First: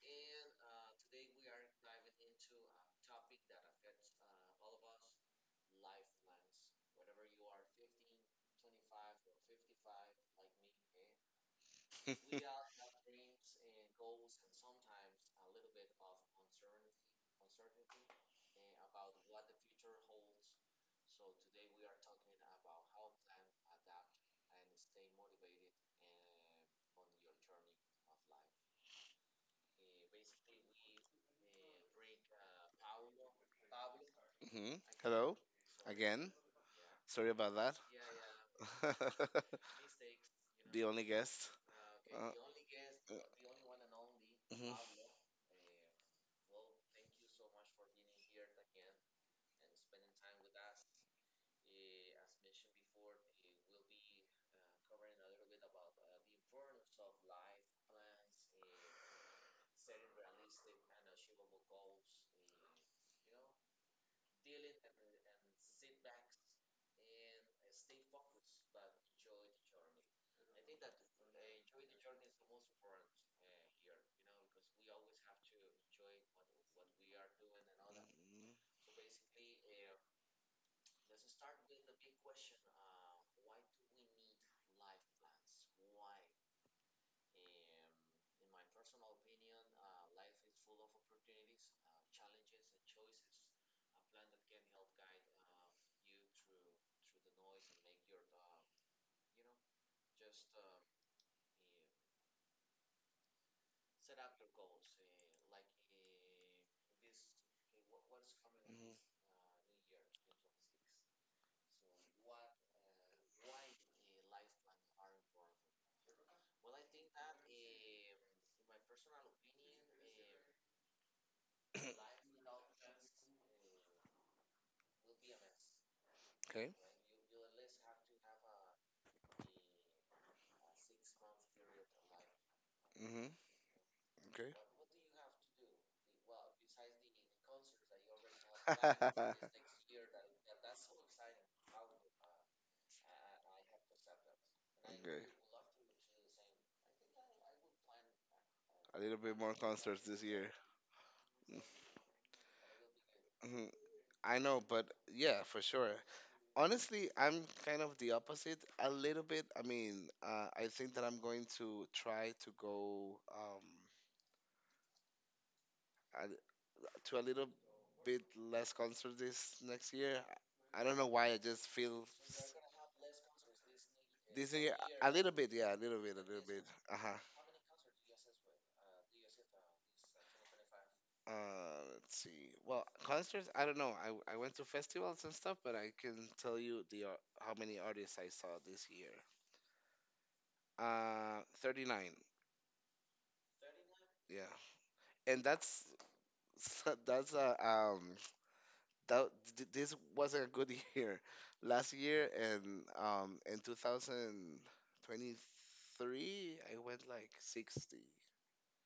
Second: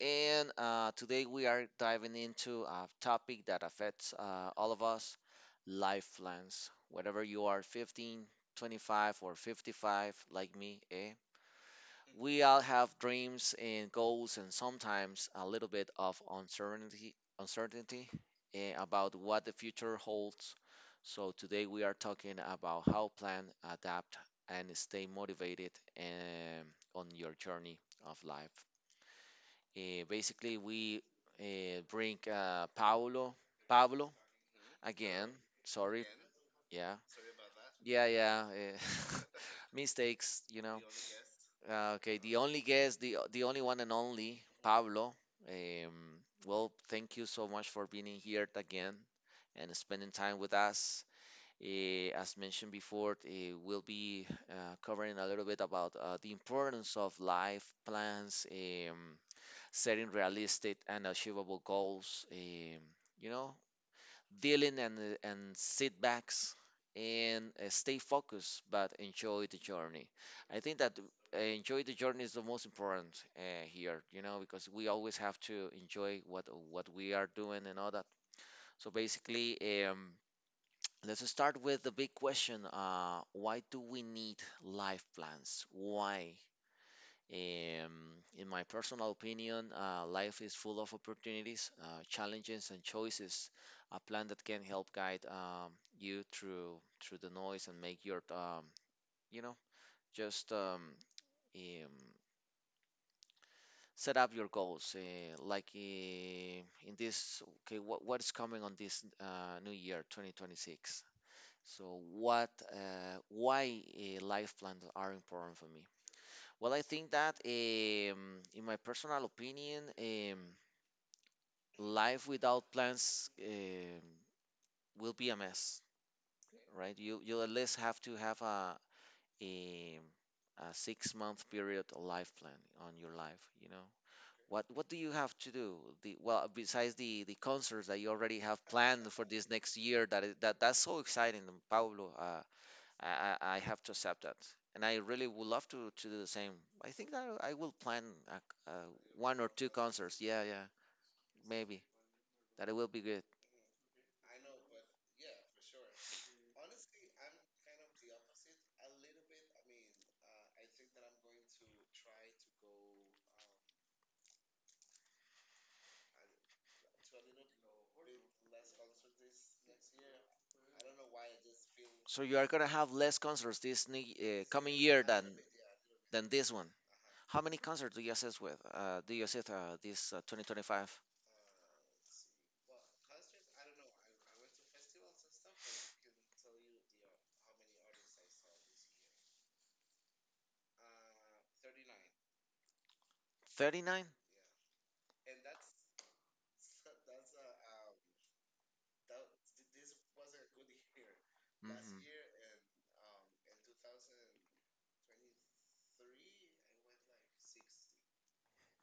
and today we are diving into a topic that affects all of us life plans. Whether you are 15, 25, or 55, like me, eh? We all have dreams and goals, and sometimes a little bit of uncertainty about what the future holds. So today we are talking about how plan, adapt, and stay motivated um, on your journey of life. Basically, we bring Pablo Hmm. again. Hello, Sorry, again. yeah, Sorry about that. Yeah, yeah. Mistakes, you know. The only guest. Okay, Uh, the only guest, the only one and only, mhm. Mhm. Pablo. Um, well, thank you so much for being here again and spending time with us. As mentioned before, we'll be covering a little bit about the importance of life plans, setting realistic and achievable goals. You know, dealing and sit backs and stay focused but enjoy the journey. I think that enjoy the journey is the most important here, because we always have to enjoy what we are doing and all that. So basically, let's start with the big question, why do we need life plans? Why? um, in my personal opinion, life is full of opportunities, challenges, and choices. A plan that can help guide you through the noise and make your you know just um, set up your goals. Like in this, okay, what is coming on Mhm. this new year, 2026? So why life plans are important for me? Well, I think that, in my personal opinion, life without plans will be a mess, Okay. right? You at least have to have a, a 6-month period life plan on your Hmm. life. You know Okay. what do you have to do? The well, besides the concerts that you already have planned for this next year, that is, that's so Okay. exciting, Pablo. I have to accept that. And I really would love to do the same. I think that I will plan A little bit one or more two concerts this concerts. Yeah, year. yeah, maybe that it will be good. Mhm. I know, but yeah, for sure. Honestly, I'm kind of the opposite a little bit. I mean, I think that I'm going to try to go a, to a little bit less concert this next year. I don't know why. I just feel So you are gonna have less concerts this new, this year coming year a than little bit. Yeah, a little bit, a than little this bit. one. Uh huh. How many concerts do you assist with? Do you assist this 2025? Let's see. Well, concerts, I don't know. I went to festivals and stuff, but I can tell you how many artists I saw this year. 39. 39. Yeah. And that's that's a that th- this wasn't a good year. Last Mhm. year, and in 2023 I went like 60.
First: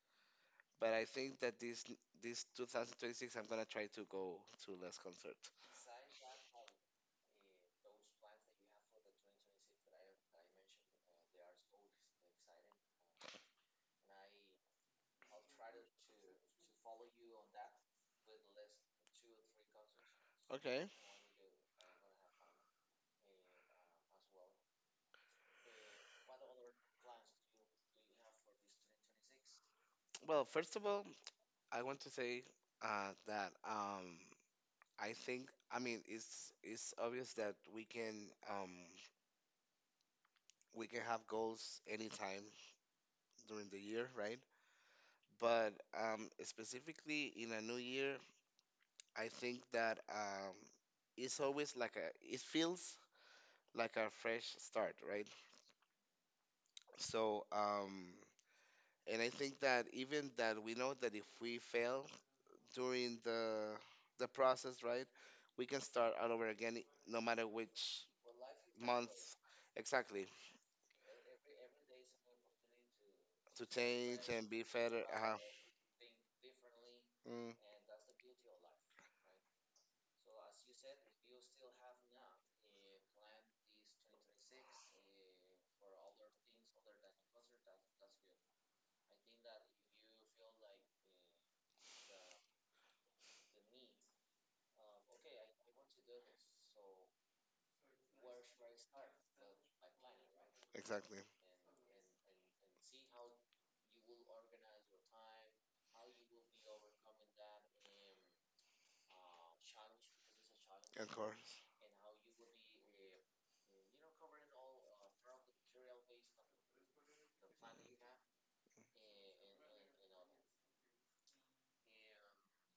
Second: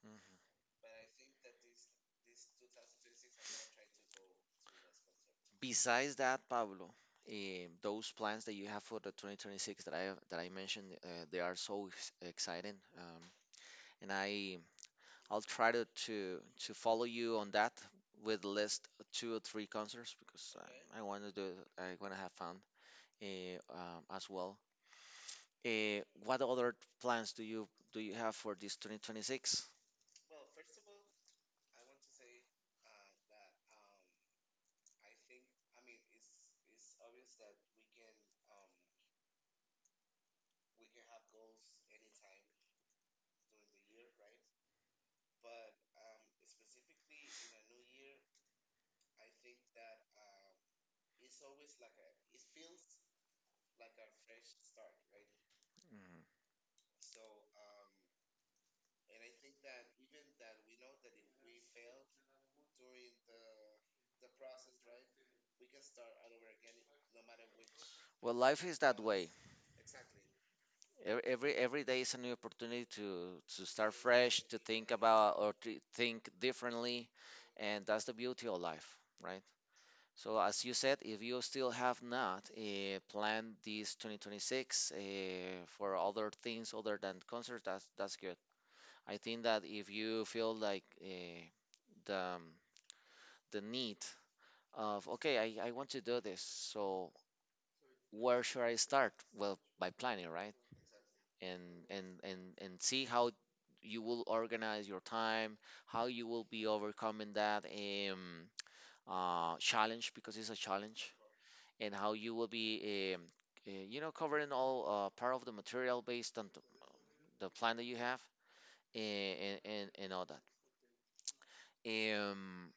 Mhm. But I think that this 2026 I'm gonna try to go to less concerts. Besides that, Pablo, those plans that you have for the 2026 that I mentioned, they are so exciting. And I'll try to follow you on that with list two or three concerts because Okay. I, I want to do I want to have fun, uh, as well. What other plans do you have for this 2026? Well, first of all, I want to say that I think, I mean, it's obvious that we can, um, we can have goals anytime during the year, right? But specifically in a new year, I think that it's always like a, it feels like a fresh start, right? Mm. So, and I think that even that we know that if we fail, during the process, right? We can start all over again, no matter which Well, life is that month, way. exactly, Every day is a new opportunity to to to start change fresh, and to be think better. about Uh-huh. or to think differently, Mm, and that's the beauty of life, right? So as you said, if you still have not planned this 2026 for other things other than concerts, that's good. I think that if you feel like the um, the need of, okay, I want to do this, so where should I start? Well, by planning, right? exactly, And see how you will organize your time, how you will be overcoming that, challenge, because it's a of challenge, course. and how you will be covering all part of the material based on the plan that you have, and, and all that.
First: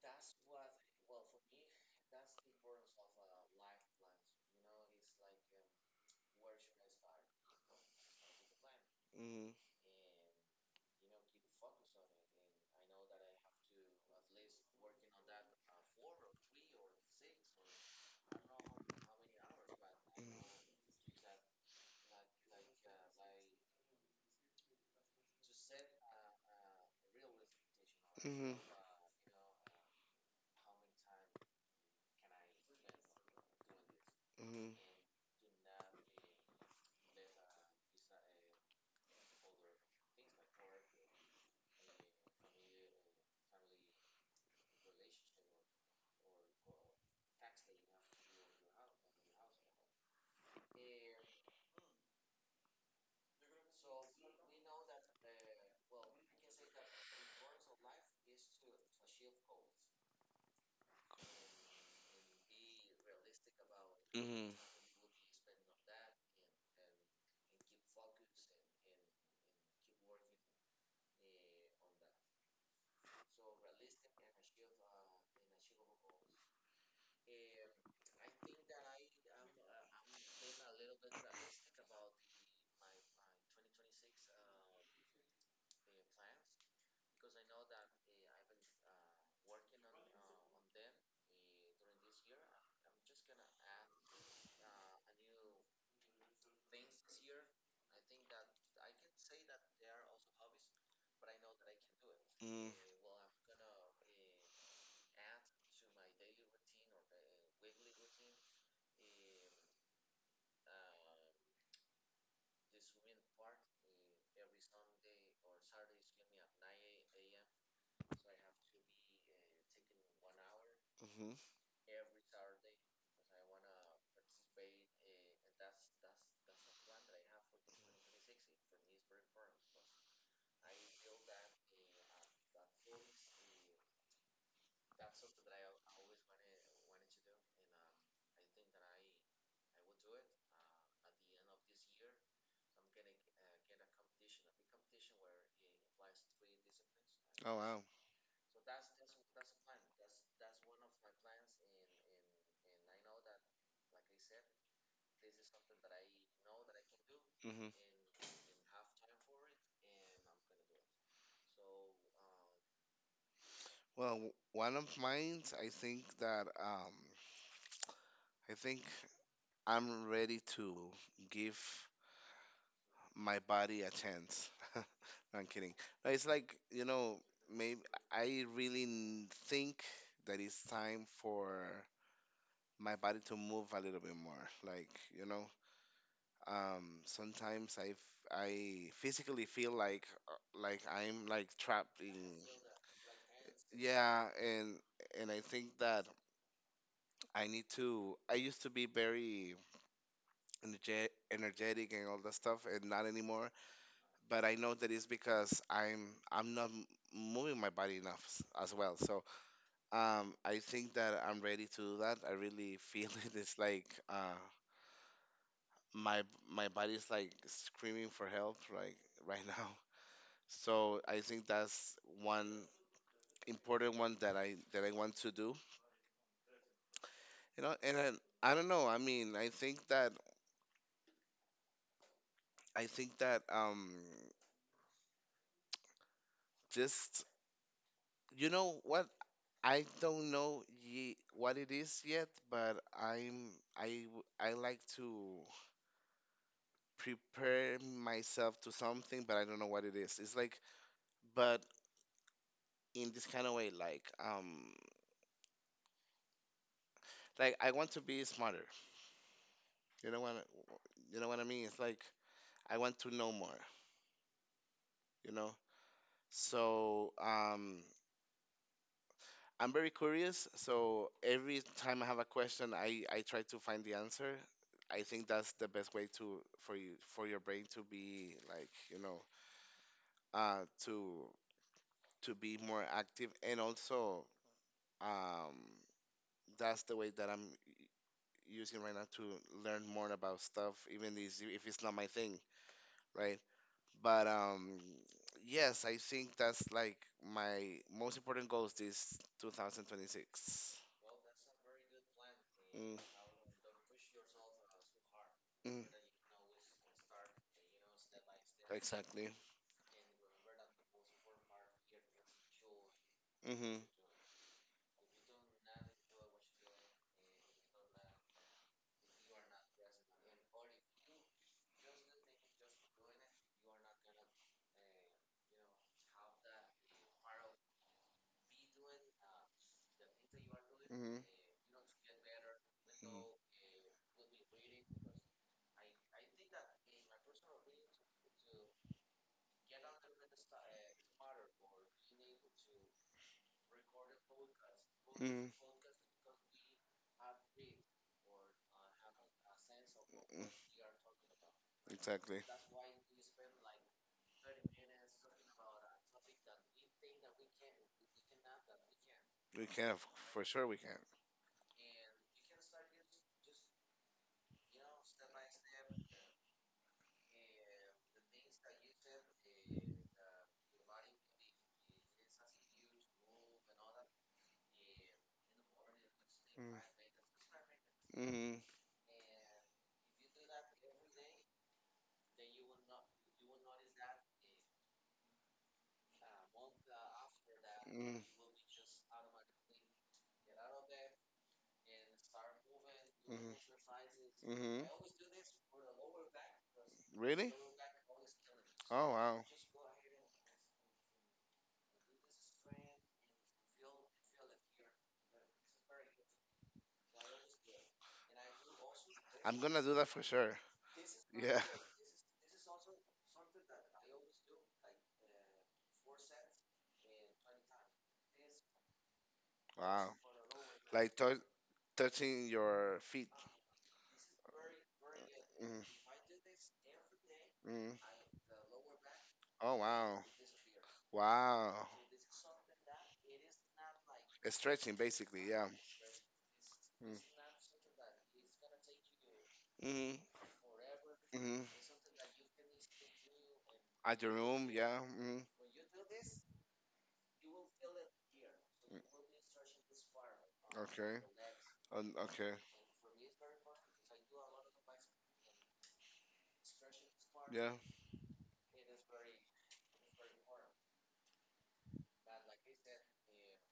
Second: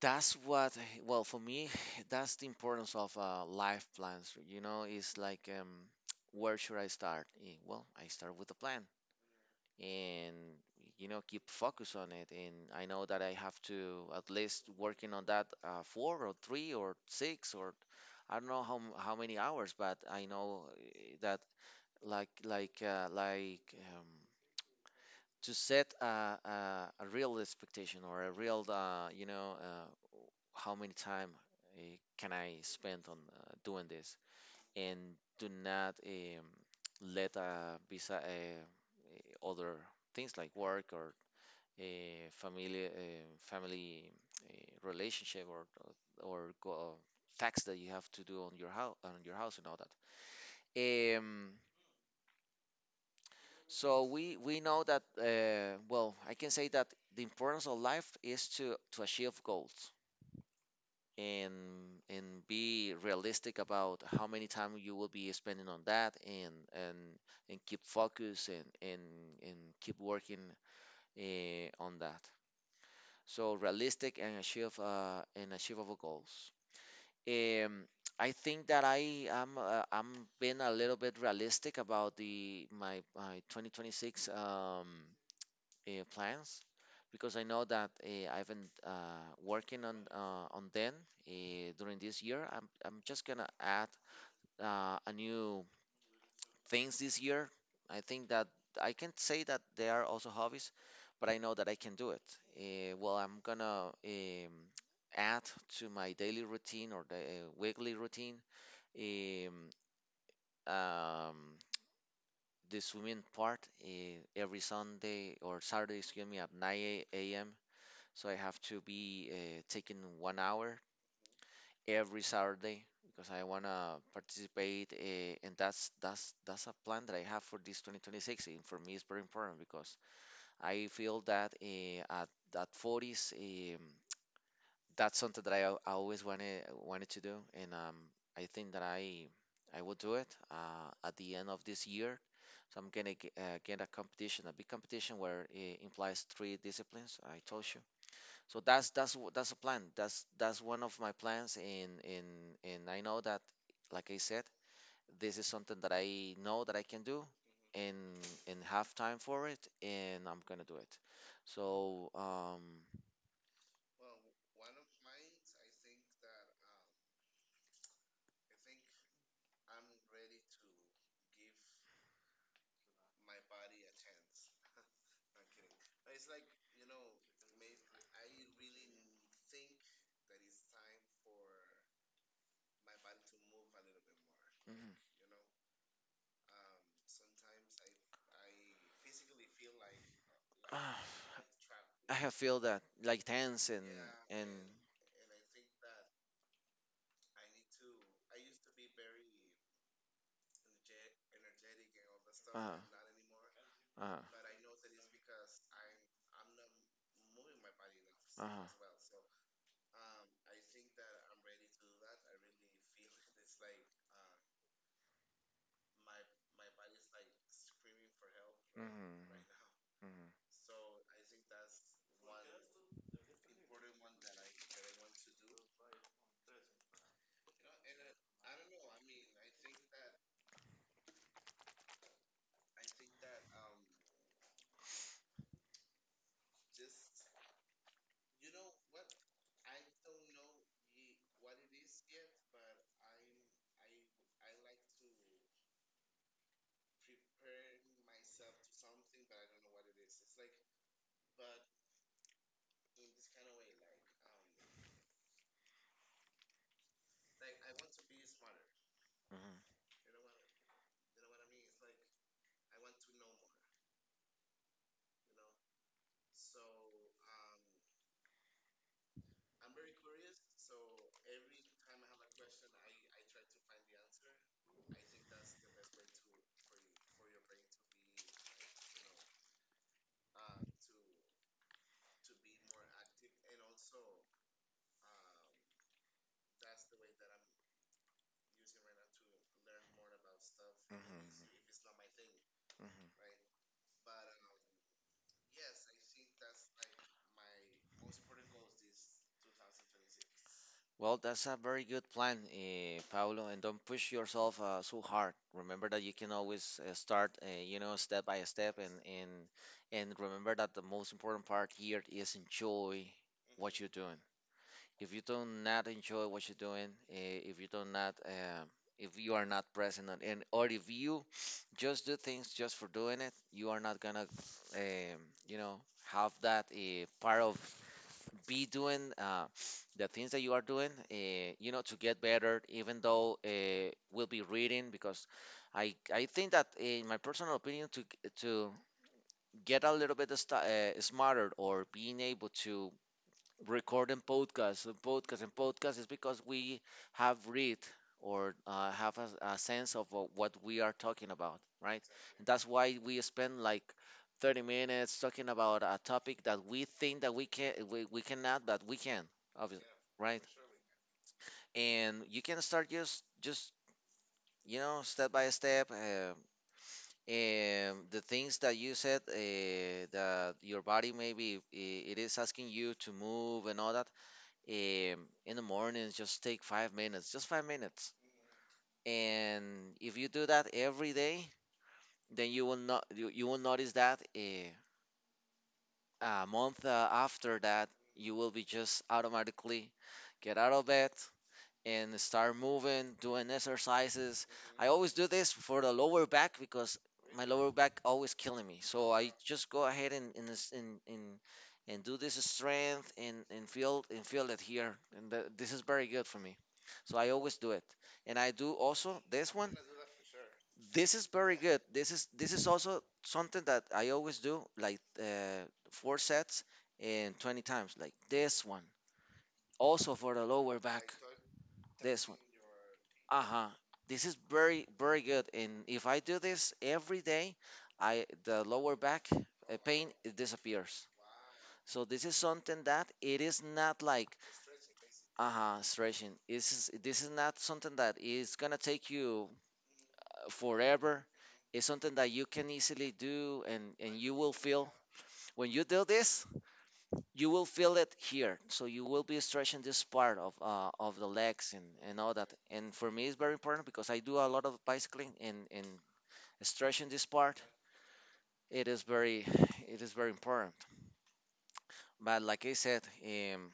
That's what, well, for me, that's the importance of life plans. It's like, where should I start? Well, I start with a plan, Mm, and keep focus on it. And I know that I have to, at least, working on that four or three or six or, I don't know how many hours, but I know, that like um, to set a real expectation or mm, a mm, real, how many time uh, can I spend on doing this, mm, and do not, let, eh, other things like work or a familiar family relationship, or tax that you have to do on your house and all that. So we know that, well, I can say that the importance of life is to achieve goals and be realistic about how many time you will be spending on that, and keep focus, and keep working on that. So realistic and achieve and achievable goals. Um, I think that I am I'm being a little bit realistic about the my my 2026 plans because I know that I've been working on them during this year. I'm just gonna add a new things this year. I think that I can say that they are also hobbies, but I know that I can do it. mm, Well, I'm gonna add to my daily routine or the weekly routine, um, um, the swimming part, every Sunday or Saturday, excuse me, at 9 a.m. So I have to be taking 1 hour mm, mm. every Saturday because I wanna participate, and that's a plan that I have for this 2026. And for me, it's very important because I feel that at 40s, that's something that I always wanted to do, and, I think that I will do it at the end of this year. So I'm gonna get a competition, a big competition where it implies three disciplines. I Oh told wow. so. That's a plan. That's one of my plans, and I know that, like I said, this is something that I know that I can do, Hmm. and and have time for it, and I'm gonna do it. So Well, one of mine, I think that, I think I'm ready to give my body a chance. No, I'm kidding. No, it's like, maybe I really think that it's time for my body to move a little bit more. Like, Mhm. you know, sometimes I physically feel like, like Ah, I'm like trapped I in, have feel that like tense and, yeah, and and I think that I need to I used to be very energetic, and all that stuff, uh-huh, and not anymore, but uh-huh, I know that it's because I'm not moving my body enough, as well, uh-huh. so, I think that I'm ready to do that. I really feel it's like, my my body's like screaming for help, like, Mhm, right now. mhm, So I think that's one important one that I want to do. You know, and I don't know. I mean, I think that just, you know what, I don't know ye what it is yet, but I like to prepare myself to something, but I don't know what it is. It's like, but in this kind of way, like I want to be smarter. mhm. You know what I- you know what I mean? It's like I want to know more you know So I'm very curious. So every time I have a question, I try to find the answer. I think that's the best way to, for your brain to be like, uh, to to be more active, and also, um, that's the way that I'm using right now to learn more about stuff, even if it's not my thing, right? But yes, I think that's like my most important goals this 2026. Well, that's a very good plan, Mm, Paulo, and don't push yourself so hard. mm, Remember that you can always start, step by step, exactly. and and remember that the most important part here is enjoy Mm-hmm, what you're doing. If you do not enjoy what you're doing, if you do not, if you are not present, on, and or if you just do things just for doing it, you are not gonna, um, you know, have that part of be doing the things that you are doing, mm-hmm, to get better. Even though we'll be reading, because I think that in my personal opinion, to get a little bit smarter or being able to record and podcast and podcast mm-hmm, and podcast is because we have read or have a sense of mm, what we are talking about, right? exactly. And that's why we spend like 30 minutes talking about a topic that we think that we can, we cannot, but we can, We obviously, can, f- right? for sure we can. And you can start just step by step, and the things that you said, that your body maybe it is asking you to move and all that, in the mornings, just take 5 minutes, just 5 minutes, Mm, mm, and if you do that every day, then you will not, you will notice that a month after that mm, you will be just automatically get out of bed and start moving, doing mm, exercises. mm-hmm. I always do this for the lower back because my Really? lower back always killing me. Oh So I wow. just go ahead and do this strength, and feel it here. And this is very good for me. So I always do it. And I do also this I'm one. gonna do that for sure. This is very Yeah. good. This is also something that I always do, like four sets and 20 times, like this one. Also Wow. for the lower back. Like This one. touching your feet. Uh huh. This is very very good. Mm, And if I do this every day, mm. I the lower back Oh pain wow. it disappears. Wow. So this is something that it is not like Stretching basically. uh Yeah. huh stretching. This is not something that is gonna take you Mm. Forever. Mm-hmm. It's something that you can easily do and At your you will room. feel Yeah. Mm-hmm. when you do this you will feel it here, so you will be stretching this part of Okay. the legs and, and all that. Okay. And for me it's very important because I do a lot of bicycling and stretching this part Yeah. it is very it is very important. But like I said, um,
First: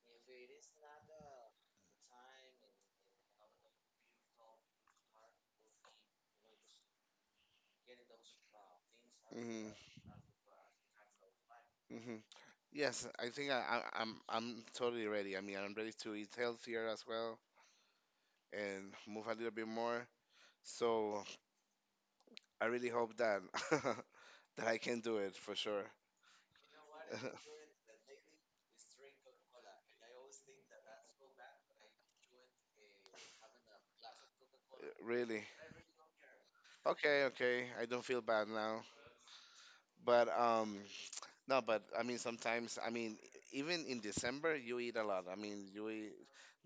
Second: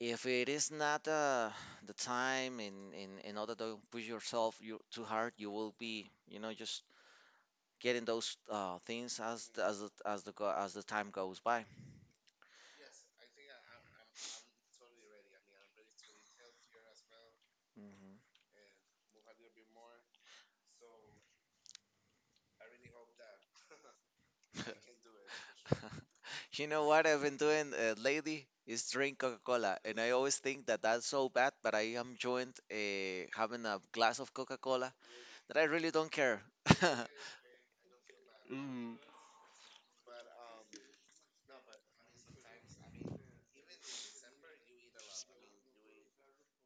if it is not the time and all that, don't push yourself too hard. You will be just getting those things as the- Mhm. as the, as the go- as the time goes by. Mhm. Yes, I think I'm totally ready. I mean, I'm ready to eat healthier as well, and move a little bit more. So I really hope that that I can Hmm. do it for sure. You know what I've been doing lately is drink Coca-Cola, and I always think that that's so bad, but I am joined, having a glass of Coca-Cola Really. that I really don't care. Okay, okay. I don't feel bad now. Mm. But no, but I mean, sometimes, I mean, even in December, you eat a lot. I mean, you eat,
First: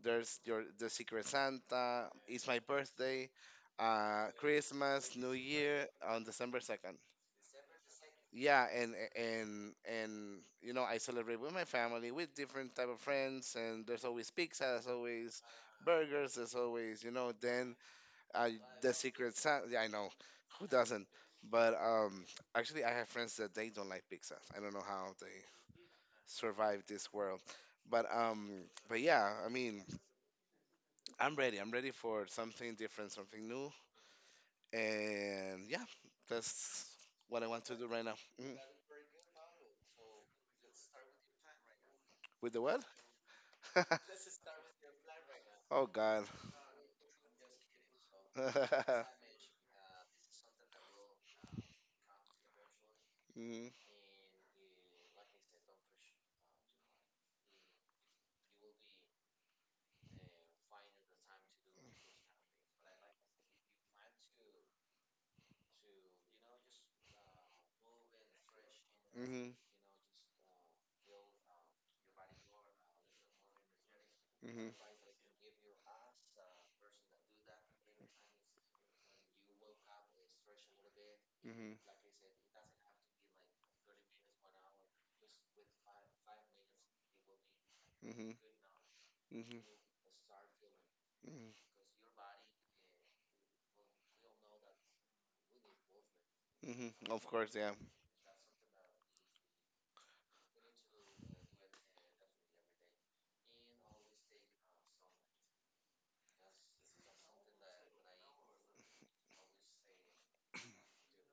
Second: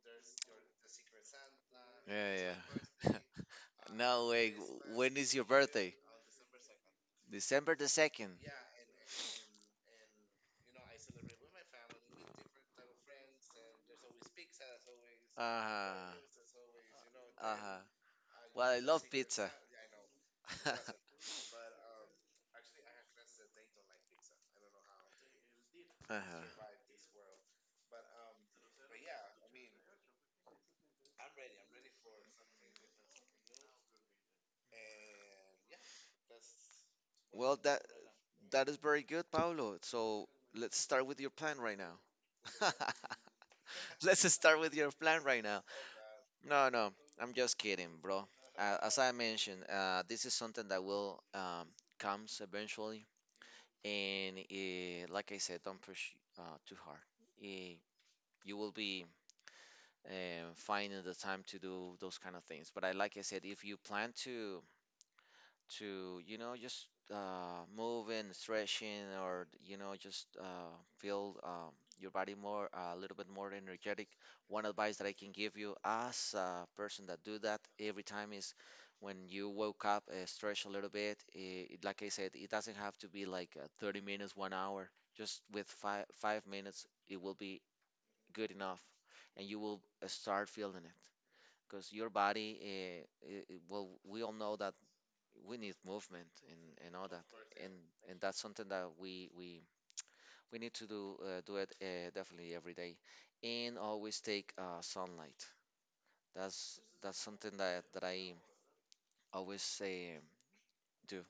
there's your the Secret Santa. Yeah, It's my yeah. birthday, no way. w- Christmas, When New is your Year birthday? on December 2nd. December the second. Yeah, and I celebrate with my family, with different type of friends, and there's always pizza, there's always Uh huh. burgers, there's always. Uh Then huh. I Well, I the love Secret pizza. Santa. Yeah, I know. Who uh doesn't? But actually, I have friends that they don't like pizza. I don't know how they huh. survive this world. But um, but yeah, I mean, I'm ready. I'm ready for something different, something new, and yeah, that's what I Well, want to that do right now. Mhm. that is very good, Paulo. So let's start with your plan right now. With the what? Let's just start with your plan right now. Oh God. No, no, I'm just kidding, bro. As I mentioned, this is something that will comes eventually, Hmm. and like I said, don't push too hard. Eh, you will be finding the time to do those kind of things. But like I said, if you plan to you know just move and stretching, or Hmm. you know just feel your body more, a little bit more energetic. One Hmm. advice that I can give you, as a person that do that every time, is when you woke up, stretch a little bit. Eh, Mhm. it, like I said, it doesn't have to be like, 30 minutes, 1 hour. Just with five minutes it will be Mhm. good enough, and you Mhm. will start feeling it, Mhm. because your body, well, we all know that we need movement and, Mhm. and all Of that, course, yeah. and and that's something that we need to do it, definitely, every day. And always take sunlight. That's something that I always say: do.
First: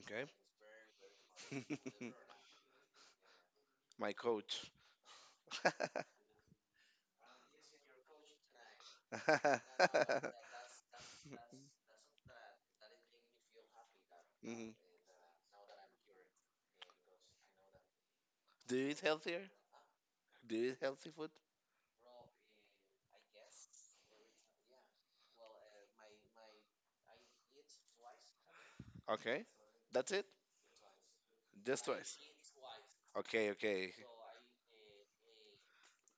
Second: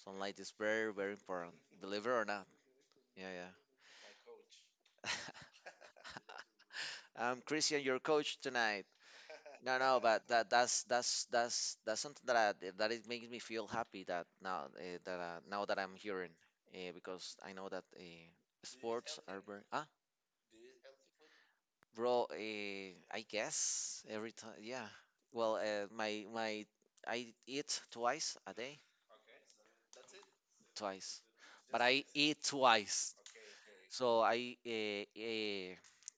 Okay. Sunlight is very very important, believe it or not. Yeah. My coach. Yeah. I'm Christian, your coach tonight. No, no, but that that's that's that's that's something that that it makes me feel happy that Mhm. Now that I'm hearing, because I know that, Do you eat sports are healthier? very. Do you eat healthy food? Bro, I guess every time. Yeah. Well, my my I eat twice a day. Okay. That's it? Twice, but Just I twice. eat twice. Okay, okay. So I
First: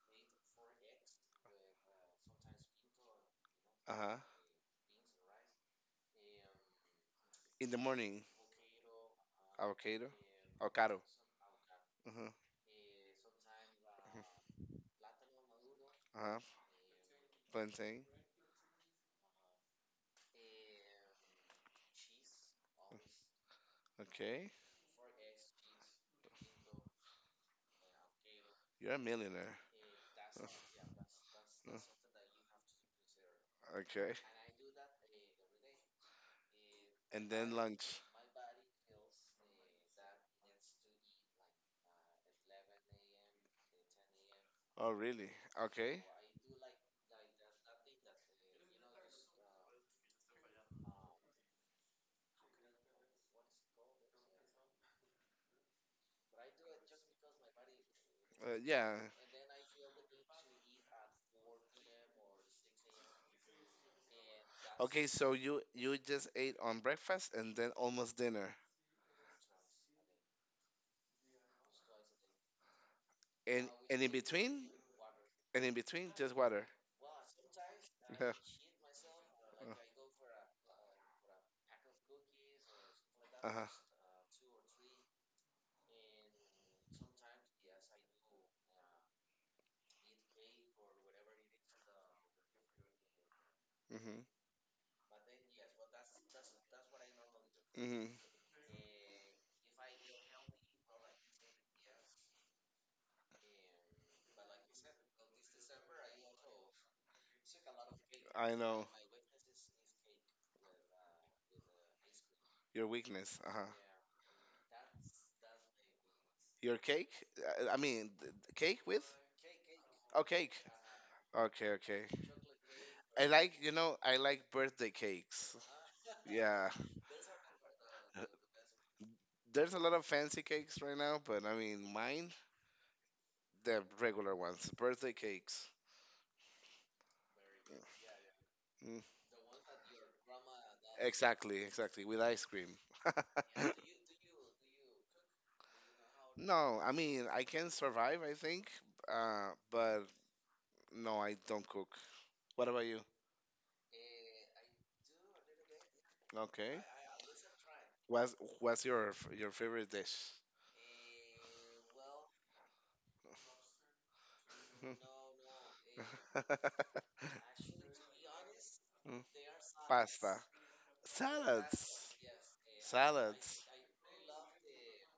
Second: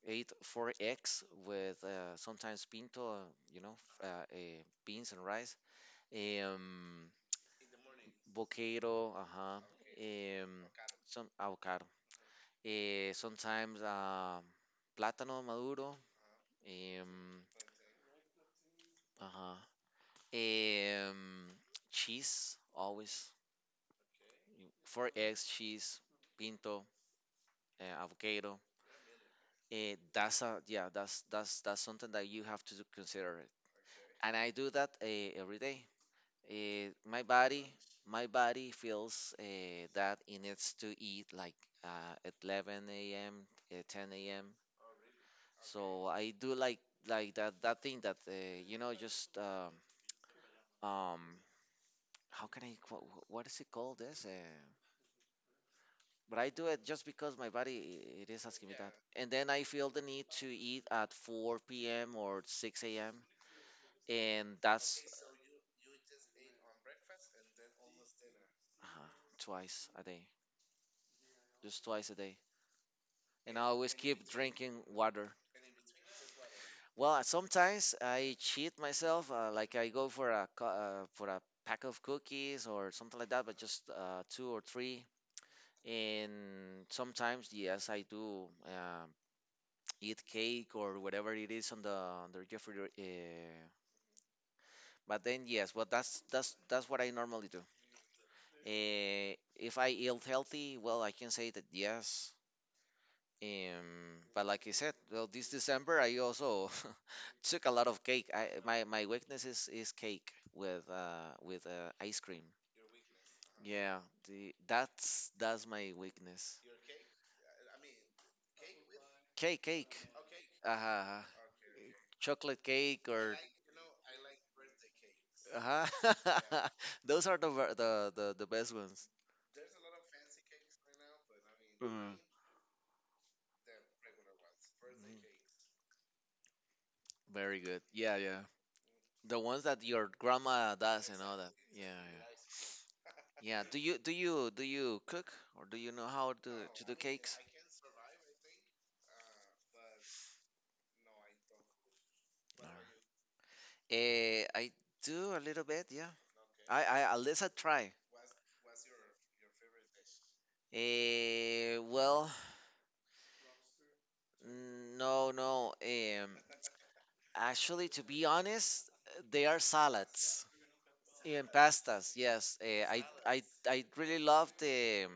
ate four eggs with, sometimes pinto, you know Uh huh. Beans and rice. um, In the morning. Bocado, uh-huh, Avocado, um, avocado. some avocado. Hmm. Uh-huh. Sometimes, Uh-huh. Plátano maduro, Uh-huh. um, Plantain. uh-huh, um, cheese, always. Okay. Four eggs, cheese, pinto, avocado. You're a millionaire. Eh, that's a yeah, Mm. that's something that you have to consider it. Okay. And I do that every day. It, And then lunch. my body feels, that it needs to eat, like, at 11 a.m., 10 a.m. Oh, really? Okay. So I do, like, that— that thing that you know just um how can I qu- wh- what is it called, this but I do it just because my body, it is asking me that, Yeah. and then I feel the need to eat at 4 p.m. or 6 a.m. and that's Okay, so you just ate on breakfast and then almost dinner. uh-huh, twice a day. Just twice a day. And I And always and in keep between? drinking water. And in between, just water. Well, sometimes Yeah. I cheat myself, like I go for Uh, a co- uh, for a pack of cookies or something like that, (Uh but huh). just two or three. And sometimes, yes, I do eat cake or whatever it is on the refrigerator. Mhm. But then, yes, but that's what I normally do. Mhm. If I eat healthy, well, I can say that, yes. But like I said, well, this December I also took a lot of cake. I I know. my my weakness is cake, with, ice cream. Your weakness. Uh huh. Yeah, that's my weakness. Your cake? I mean, cake with? Cake. Cake, Oh, cake. uh, Okay, okay. chocolate cake. I Or like, you know, I like birthday cakes. uh Yeah. those are the the best ones. There's a lot of fancy cakes right now, but I Mhm. mean, Mhm. mine, the regular ones, birthday cakes. Very good. Yeah, yeah. Mm. The ones that your grandma does and all that. Exactly, Yeah, exactly. With yeah. ice cream. Yeah, do you cook, or do you know how to No, to I do mean, cakes? I can survive, I think, but no, I don't cook. What about you? I do a little bit, yeah. Okay. I At least I try. What's what's your favorite dish? Well, Mm. no, no. Um, actually, to be honest, they are Pasta. salads and Salads. pastas. Yes, I I Salads. I really love the—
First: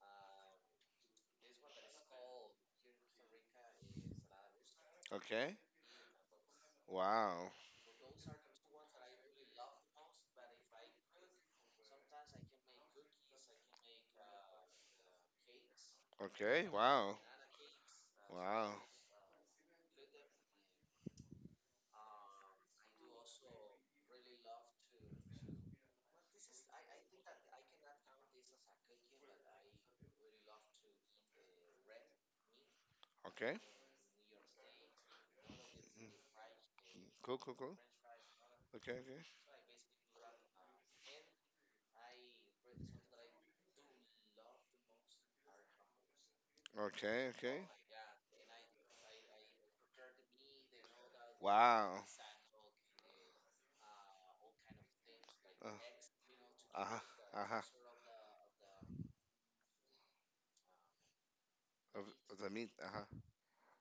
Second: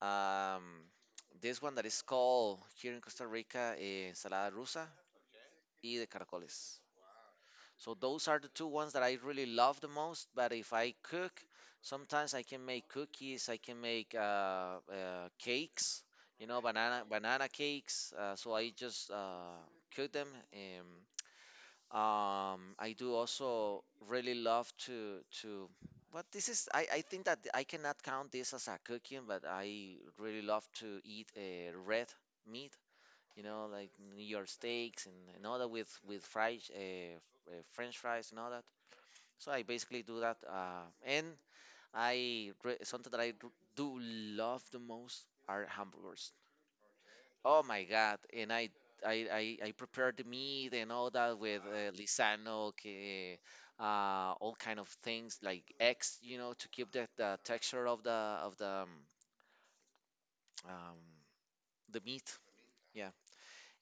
Um, this one that is called here in Costa Rica, ensalada rusa Okay. y de caracoles. Wow. So those are the two ones that I really love the most. But if I cook, sometimes I can make cookies, I can make, cakes, you know, Okay. banana Wow. banana cakes. So I Wow. just, cook them. I do also really love to but this is, I think that I cannot count this as a cooking, but I really love to eat, red meat, you Okay. know, like New York steaks and all that, with fried, Cool, cool, cool. French fries and all that. Okay, okay. So I basically do that. And something that I do love the most are hamburgers. Okay, Oh okay. my God! And I prepared the meat and all that with, Wow. Lisano, all kind of things like Uh, eggs, you know, to keep uh-huh, the uh-huh. texture of the of the um, um, the Of, meat. of the meat, uh-huh. Yeah.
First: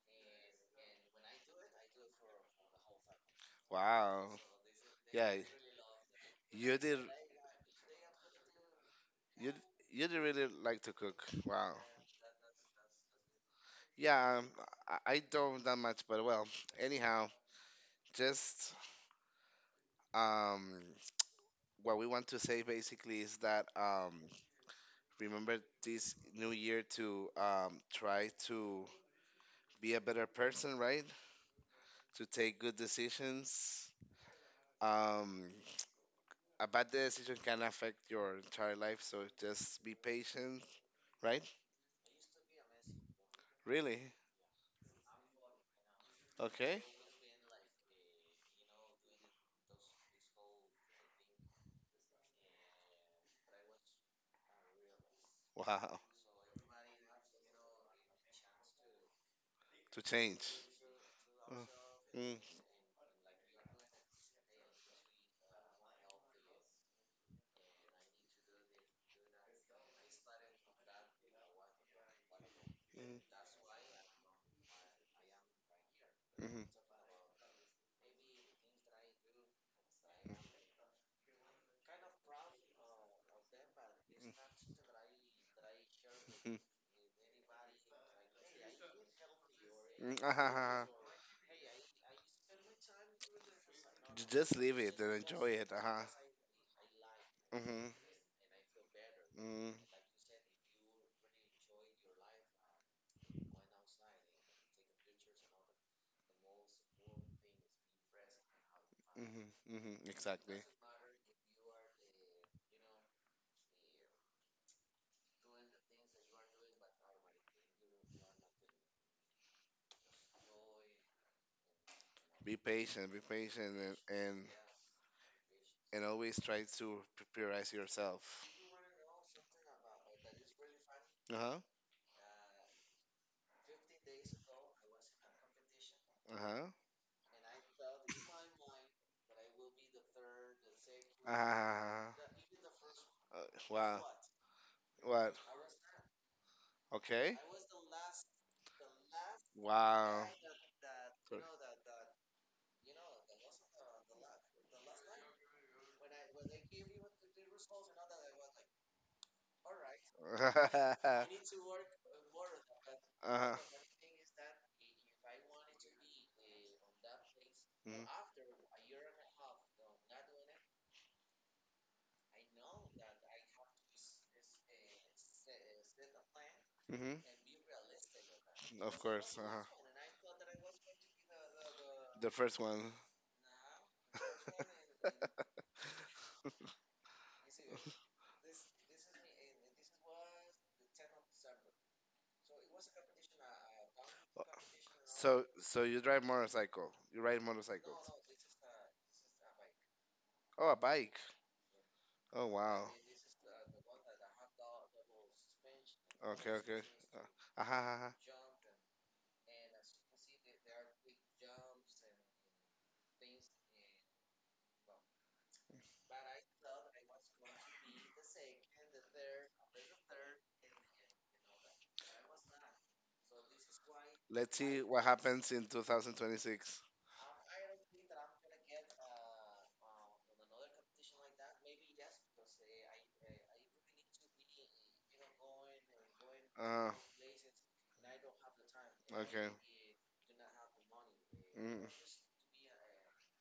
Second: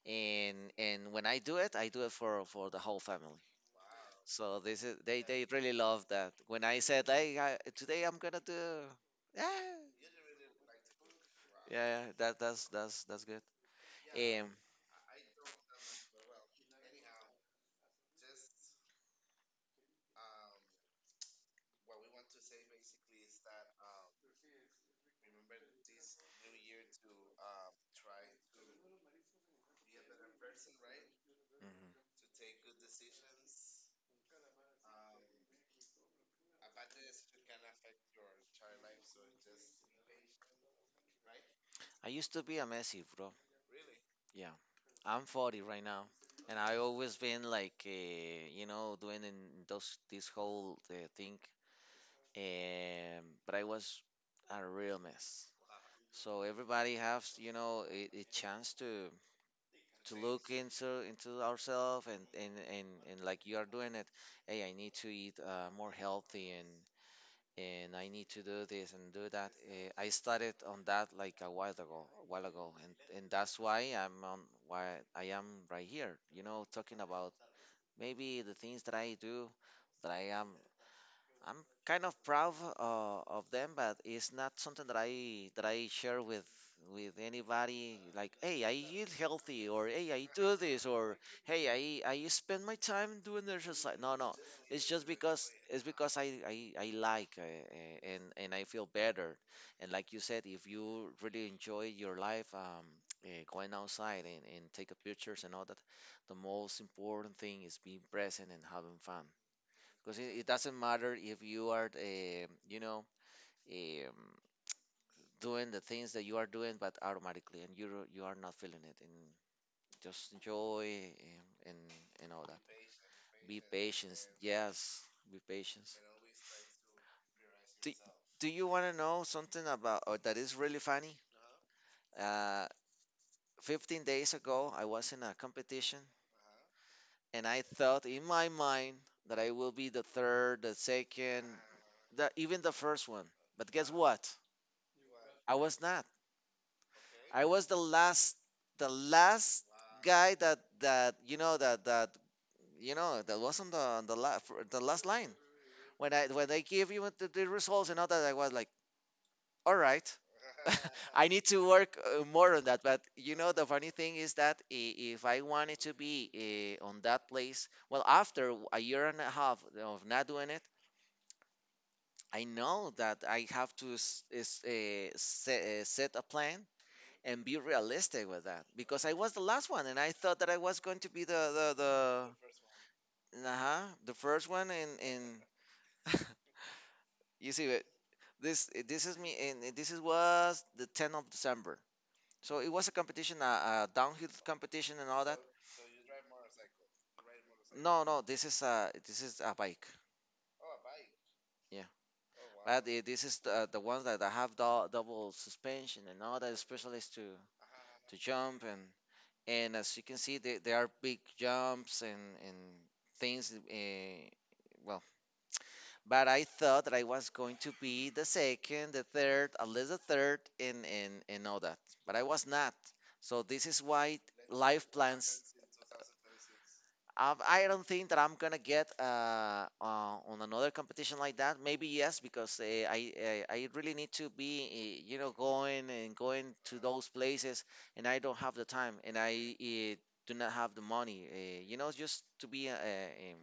And when I do it for the whole family. Wow. So this is Yeah, they really love that. When you I did, said, hey, today I'm gonna do. Yeah, you, you did really like to cook. Wow. yeah, that's good. Um, Yeah, mhm. I don't that much, but well, anyhow, just, um, what we want to say basically is that, remember this new year to, try to be a better person, right? To take good decisions. Um, a bad decision can affect your entire life, so just be patient, right? I used to be a messy, bro. Really? Yeah, I'm 40 right now, and I Okay. always been like, doing in those this whole, thing. But I was a real mess. Wow. So everybody has, a chance to To to look change. Into ourselves, Mm, and, mm, and and and like you are doing it. Hey, I need to eat, more healthy, and I need to do this and do that. I started on that like a while ago, and mm, and that's why I'm on why I am right here. You mhm, know, talking about maybe the things that I do, that I'm kind of proud of them, but it's not something that I share with anybody. Like, hey, I eat healthy, or hey, mm, I do this, mhm. or hey, I spend my time doing exercise. No, J- no, Just leave it's it just and because enjoy it. Uh it's huh. because I like, Mm-hmm. And I feel better. Mm. And like you said, if you really enjoy your life, going outside and take a pictures and all that, the most important thing is being present and having fun. Mm-hmm. Mm-hmm. Because it Exactly. doesn't matter if you are, um, doing the things that you are doing, but automatically, and you are not feeling it, and just enjoy and all Be that. patient. Be Be patient, and patient. and, Yes, be patient. and always try to preparize Do, yourself. do you want to know something about or that is really funny? Uh huh. Uh, 15 days ago, I was in a competition, Uh huh. and I thought in my mind that I will be the third, the second, Ah. Even the first one. Uh, But guess wow. what? What? I was not. Okay. I was the last Wow. guy that that you Cool. know that that you know that wasn't the on the la- for the last line, when they give you the results and all that. I was like, all right. Uh-huh. I need to work, more on that. But the funny thing is that, if I wanted to be, on that place, well, Hmm. after a year and a half of not doing it, I know that I have to set a plan, Hmm. and be realistic with that, Of because I was course. the Uh-huh. last one, and I thought that I was going to be the the The first one. the uh-huh, the first one in. You see it. This is me, and this is was the 10th of December. So it was a competition, a, downhill competition and all that. So, you drive motorcycle. You ride No, motorcycles. no, this is a, this is a bike. Oh, a bike. Yeah, Oh, but, wow. This is the ones that have, double suspension and all Okay, that, okay. especially to Uh, uh-huh, uh-huh. to jump, and as you can see, there are big jumps and things. Well, but I thought that I was going to be the second, the third, at least the third, and all that. But I was not. So this is why. Let's see Life what plans. happens in 2026. I don't think that I'm gonna get, on another competition like that. Maybe yes, because I really need to be you know going and going to Uh, those places, and I don't have the time, and I okay. Do not have the money. Mm, Just to be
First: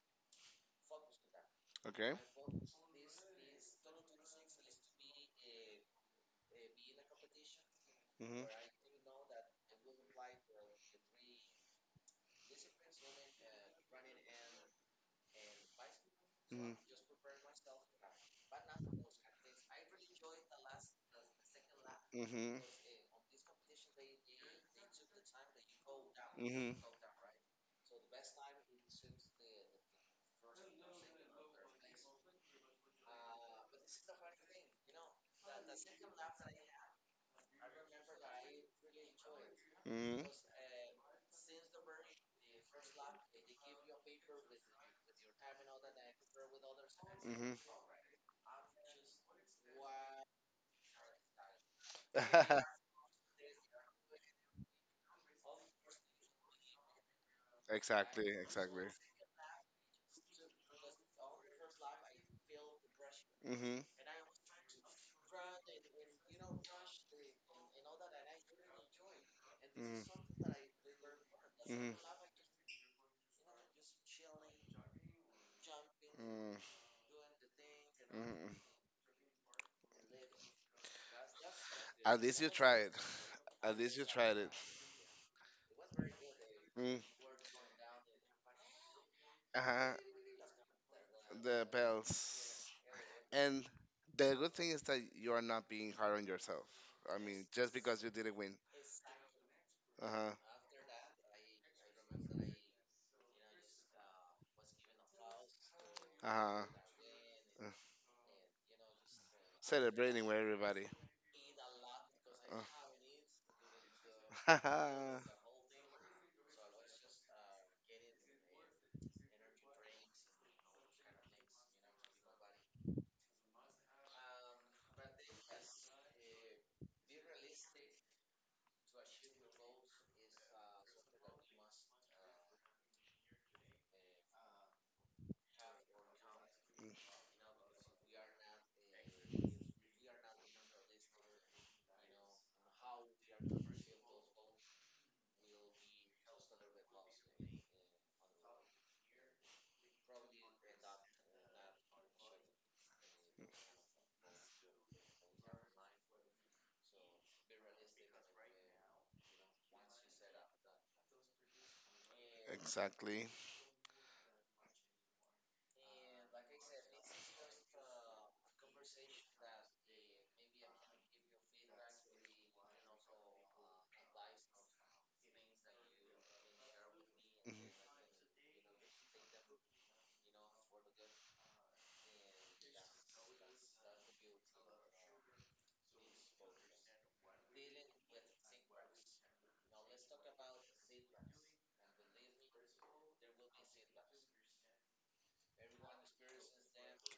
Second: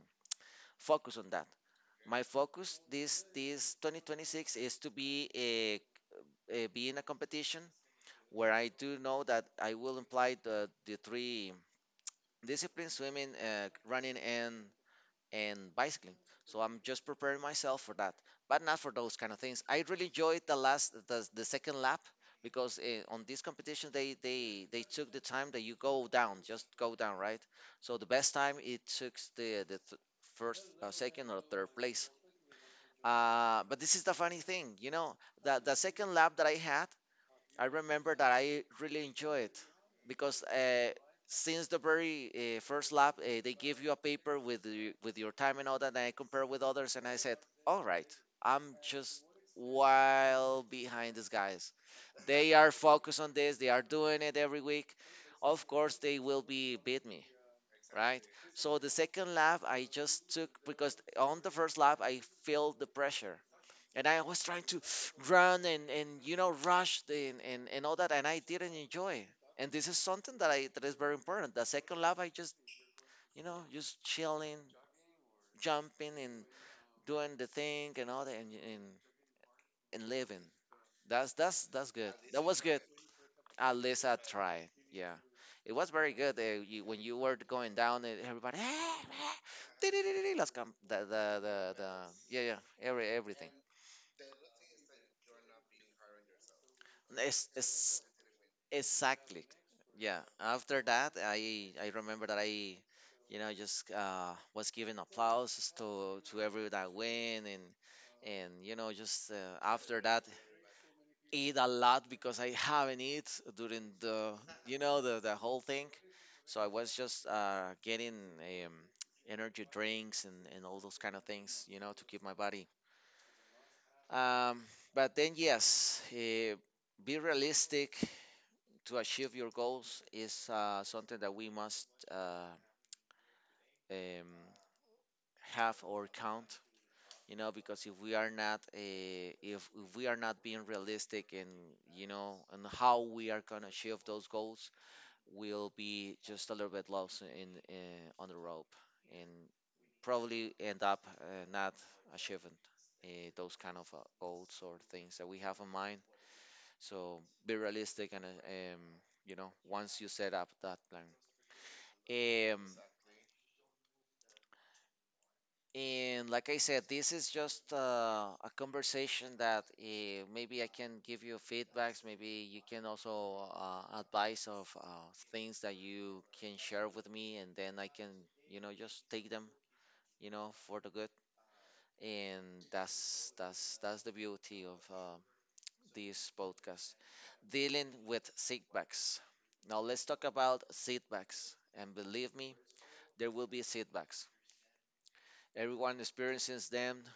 focused on that. okay. My focus this 2026 is to be a be in a competition Mhm. where I do know that I will imply the three disciplines: swimming, running, and bicycling. So Mhm. I'm just preparing myself for that, but not for those kind of things. I really enjoyed the second lap Mhm. because on this competition they took the time that you go down, just Mhm. Mhm. go down, right? So the best time it took the first, second, or third place. But this is the funny thing, the second lap that I had, I remember that I really enjoyed it because since the very first lap, they give you a paper with with your time and all that, and I compare with others, and I said, Mhm. all right, I'm just while behind these guys. They are focused on this. They are doing it every week. Of course, they will be beat me, right? Exactly. So Exactly. the second lap, I just took because on the first lap I felt the pressure Mhm. and I was trying to run and rush the, and all that, and I didn't enjoy it. And this is Mhm. something that is very important. The second lap, I just just chilling, jumping, and Mhm. doing the thing and all that, Mm. And living. That's good. At least That you was good. tried. At At least least you I tried it. tried. Yeah, it was very good. When Mm. you were going down, and everybody, Uh-huh. las cam- The the yeah yeah, bells. Everything. And the good thing is that you are not being hard on yourself. I mean, It's, just it's because you didn't win. exactly. Yeah. Uh-huh. After that, I remember that I, you know, just was giving applause to Uh-huh. every that win Uh, and you know just after that Celebrating with everybody. eat a lot because I Uh. haven't eat during the the Haha. the whole thing, so I was just getting um, energy drinks and all those kind of things to keep my body. Um, but then yes, be realistic to achieve your goals is something that we must um, have or count because if we are not if we are not being realistic in and how we are going to achieve those goals, we'll be just a little bit lost in on the rope and probably end up not achieving uh, those kind of goals or things that we have in mind. So be realistic and you know, once you set up that plan. Um, Exactly. and like I said, this is just a conversation that maybe I can give you feedbacks. Maybe you can also advise of things that you can share with me, and Mhm. then I can, you know, just take them, you know, for the good. And that's that's the beauty of this podcast, dealing with setbacks. Now let's talk about setbacks, and believe me, there will be setbacks. Everyone experiences them.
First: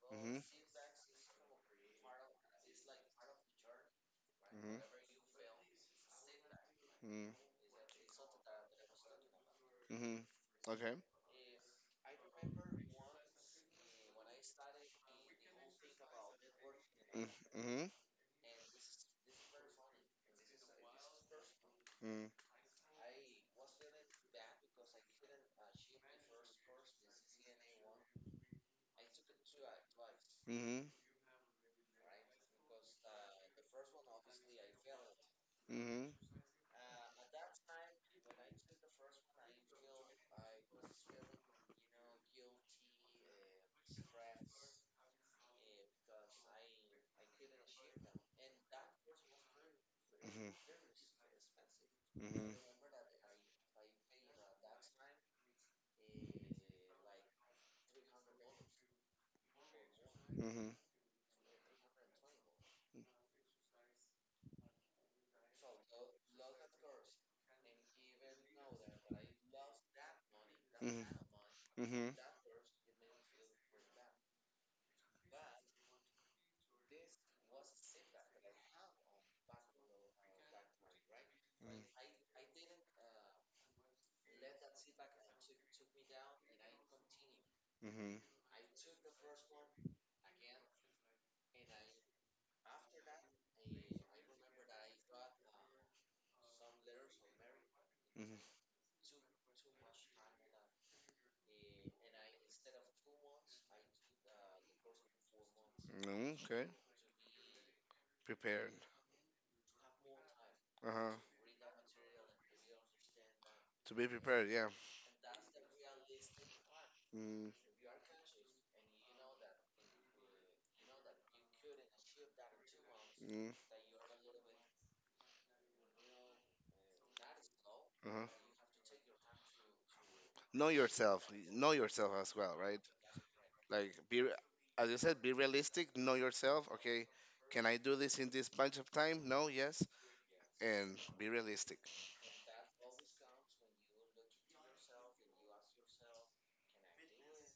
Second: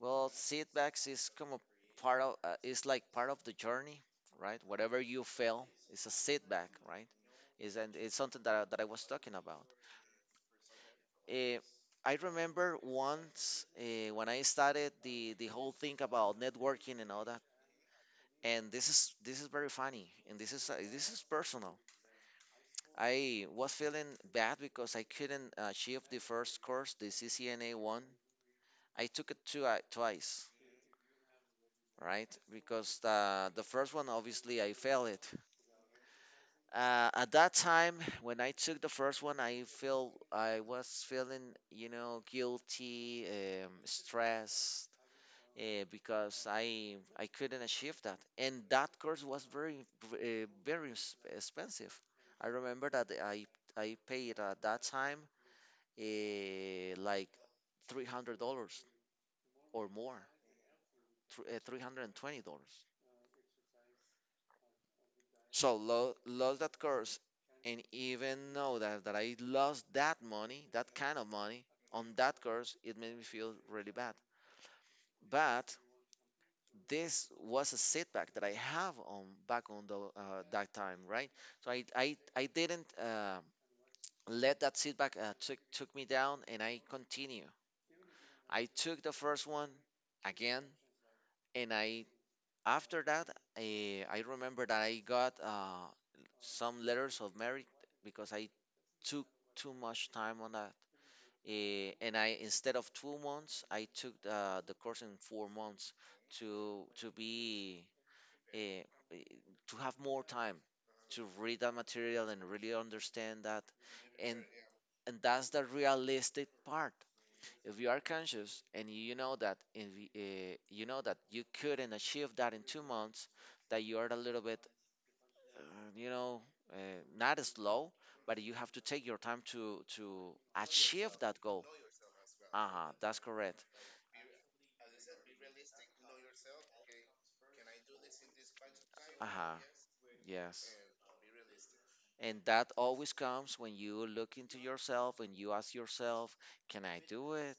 Well, Mhm. setbacks is come a part of is like part of the journey, right? Mhm. Whatever you fail is a setback, right? Mhm. Is and it's something that I was talking about. Mhm. Okay. Eh, I remember once when I started the whole thing about networking and all Mm, that. mhm. And this is very funny, and this is personal. Mm, I was feeling bad because I couldn't achieve the first course, the CCNA one. I took it twice, right? Because the first one, obviously, I failed it. mhm. At that time, when I took the first one, I was feeling, you know, guilty, stressed, because I couldn't achieve that, and that course was very Mhm. Expensive. Mhm. I Mhm. remember that I paid at that time like $300 or more, Mhm. Mhm. $320. So lost that course, and even know that I lost that money, that kind of money Mhm. on Mm, that course, it made me feel really bad. But this was a setback that I have on back on the that time, right? So I didn't let that setback took me down, and I continue. mhm. I took the first one again, and I after that I remember that I got some letters of merit because Mhm. I took too much time on that. Eh, and I Instead of 2 months, I took the course in 4 months Mm, okay. to be uh, Prepared. to have more time Uh huh. to read that material and really understand that. To be And prepared. Yeah. and that's the realistic part. Mm-hmm. If you are conscious and you know that if, you know that you couldn't achieve that in 2 months, Mm, that you are a little bit, uh, you know, uh, not slow, uh-huh. but you have to take your time to Know achieve yourself. that goal. Know yourself as well, Uh right? huh. That's correct. Like, as you said, be realistic. Know yourself. Okay, can I do this in this bunch of time? Uh No, huh. yes, Yes. and be realistic. And that always comes when you look into yourself and you ask yourself, "Can I do it?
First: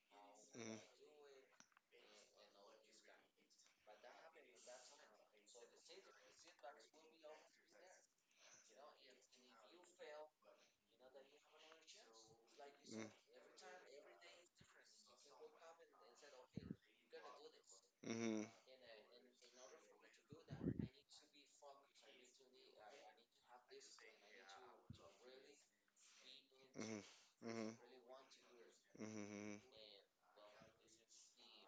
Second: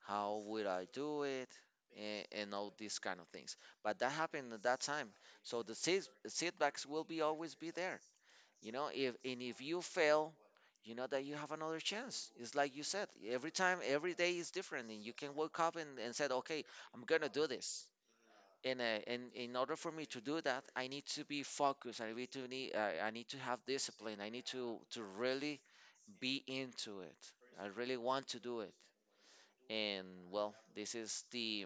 How would Mm, I do it?" And all these kind of things. But that happened at that time, so the setbacks will be always be there. You know, if and if you fail, you know that you have another chance. It's like you mm, said, every time, every day is different, and you can wake up and said, okay, I'm gonna do this. mhm. And in order for me to do that, I need to be focused. I need to have discipline. I need to really be into Mhm. it. I Mhm. really want to do it. Mhm. Mhm. And well, this is the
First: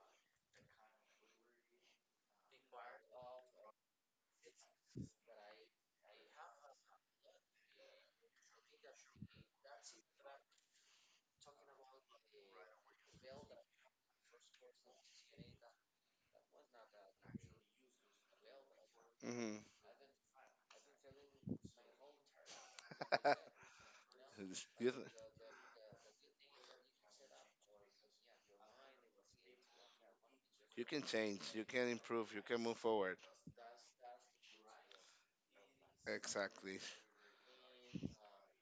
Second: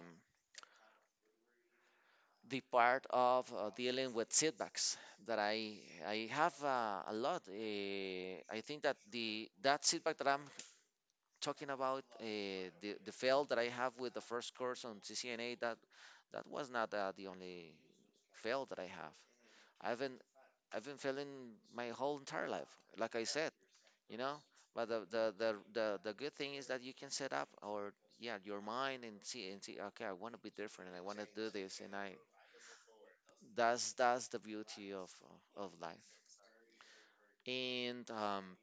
the part of dealing with setbacks that I have a lot. I think that the that setback that I'm talking about, the fail that I have with the first course on CCNA, that that was not the only fail that I have. Mhm. I've been I've been failing my whole entire life, like I said, you know. But Yes. the good thing is that you can set up or yeah your mind and see okay, I want to be You different and I can want to change. do You this can and I improve. You can move forward. that's the beauty of life. Exactly. And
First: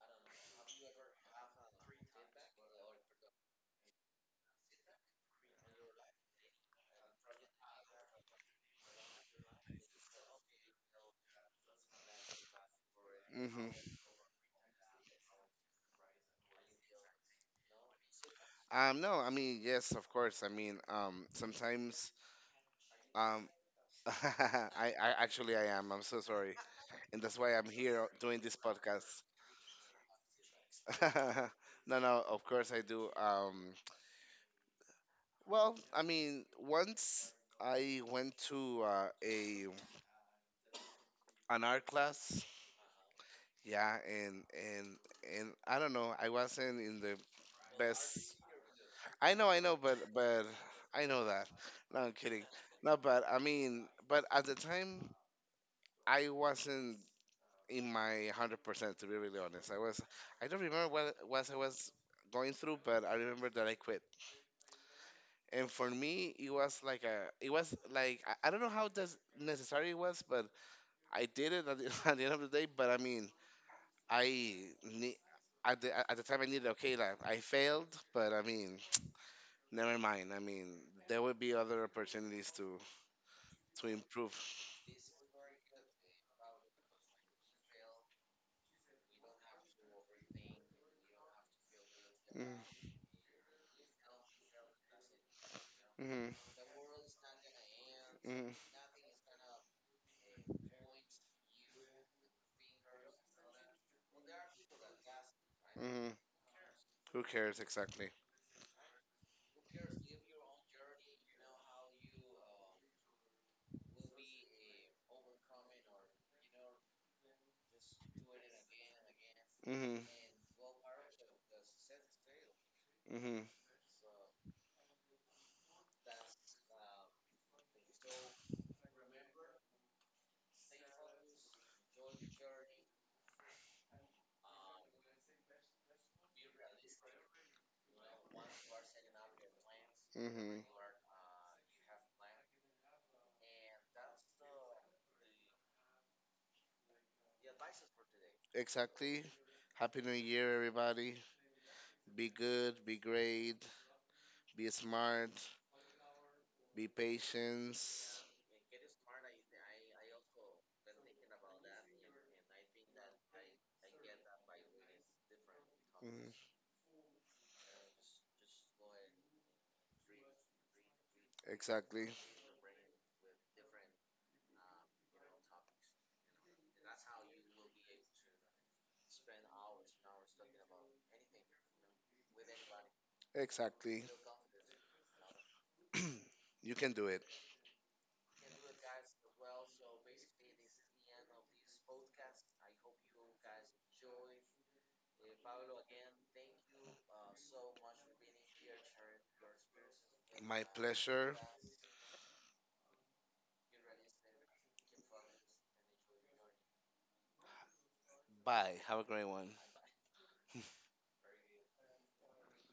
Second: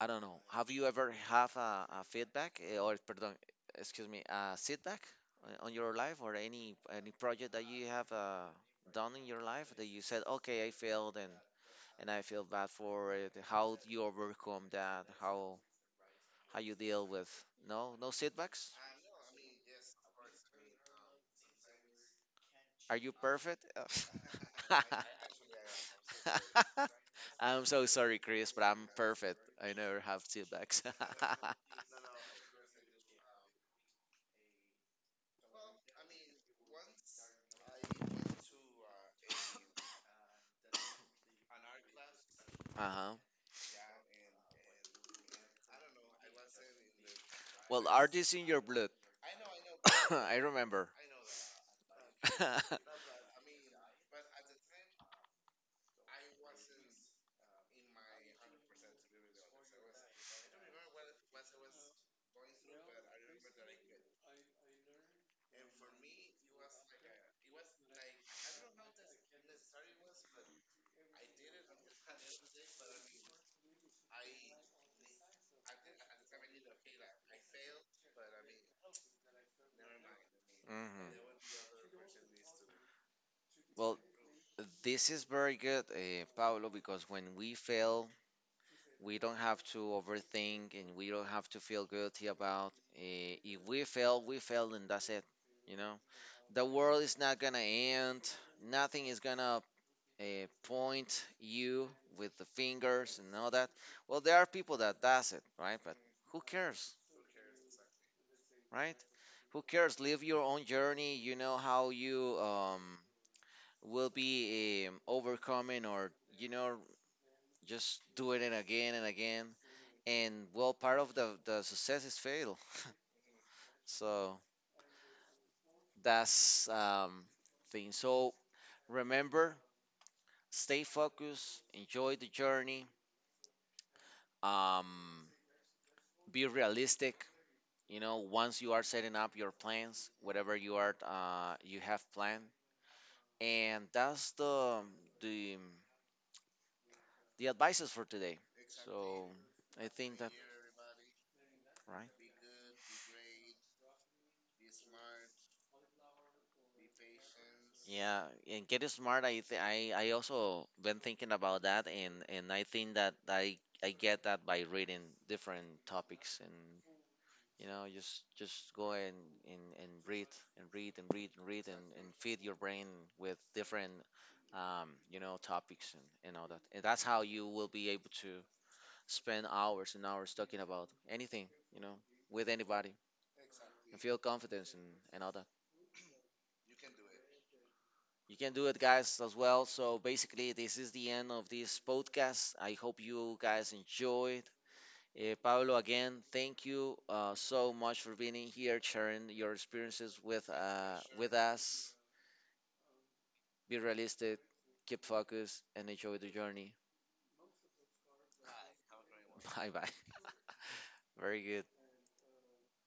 I don't know. Have you ever have a feedback or pardon, excuse me, a setback on your life or any project that you have done in your life that you said, okay, I failed and I feel bad for it. How Mhm. you overcome that? How you deal with no no setbacks? No, I mean, yes, of course. I mean, sometimes, Are you um, perfect? I actually, I am. I'm so sorry, and that's why I'm I'm so here sorry, doing Chris, this but I'm podcast. perfect. I never have setbacks. uh No, no, of course I do. Well, I mean, once I went to, a an art class, huh. yeah, and I don't know, I wasn't in the Well, art best. is in your blood. I know, but I but remember. I know that. No, I'm kidding. No, but I mean, but at the time, I wasn't in my 100%. To be really honest, I was. I don't remember what it was I was going through, but I remember that I quit. And for me, it was like a. It was like I don't know how does necessary it was, but I did it at the, at the end of the day, but I mean, I ne- at the time I needed, okay, like I failed, but I mean, never mind. I mean, Mm hmm. there would be other opportunities to Well, improve. this is very good, Paolo, because when we fail, we don't have to overthink and we don't have to feel guilty about. Mm-hmm. If we fail, we fail, and that's it. You know. Mm-hmm. The world is not gonna end. Nothing is gonna uh, point you with the fingers and all that. Well, there are people that does it, right? But Mm-hmm. who cares, Who cares, exactly? right? Who cares? Live your own journey. You know how you will be overcoming, or you know, just doing it again and again. Mm-hmm. And well, part of the success is fail. Mm-hmm. So that's thing. So remember, stay focused, enjoy the journey, um, be realistic. You know, once you are setting up your plans, whatever Mm-hmm. you are you have planned, and that's the the advices for today. Exactly. So I Happy New think that Year, everybody. right. Be good. Be great. Be smart. Be patient. Yeah, and get smart. I also been thinking about that, and I think that I get that by reading different Mm, topics and you know, just go and breathe and exactly. feed your brain with different you know topics and all that. And that's how you will be able to spend hours and hours talking about anything, you know, with anybody and Exactly. feel confidence and all that. You can do it. You can do it, guys, as well. So basically, this is the end of this podcast. I hope you guys enjoyed. Pablo, again, thank you so much for being in here, sharing your experiences My with pleasure. us. Be realistic, keep focused, and enjoy the journey. Bye. Have a great one. Bye bye. Very good.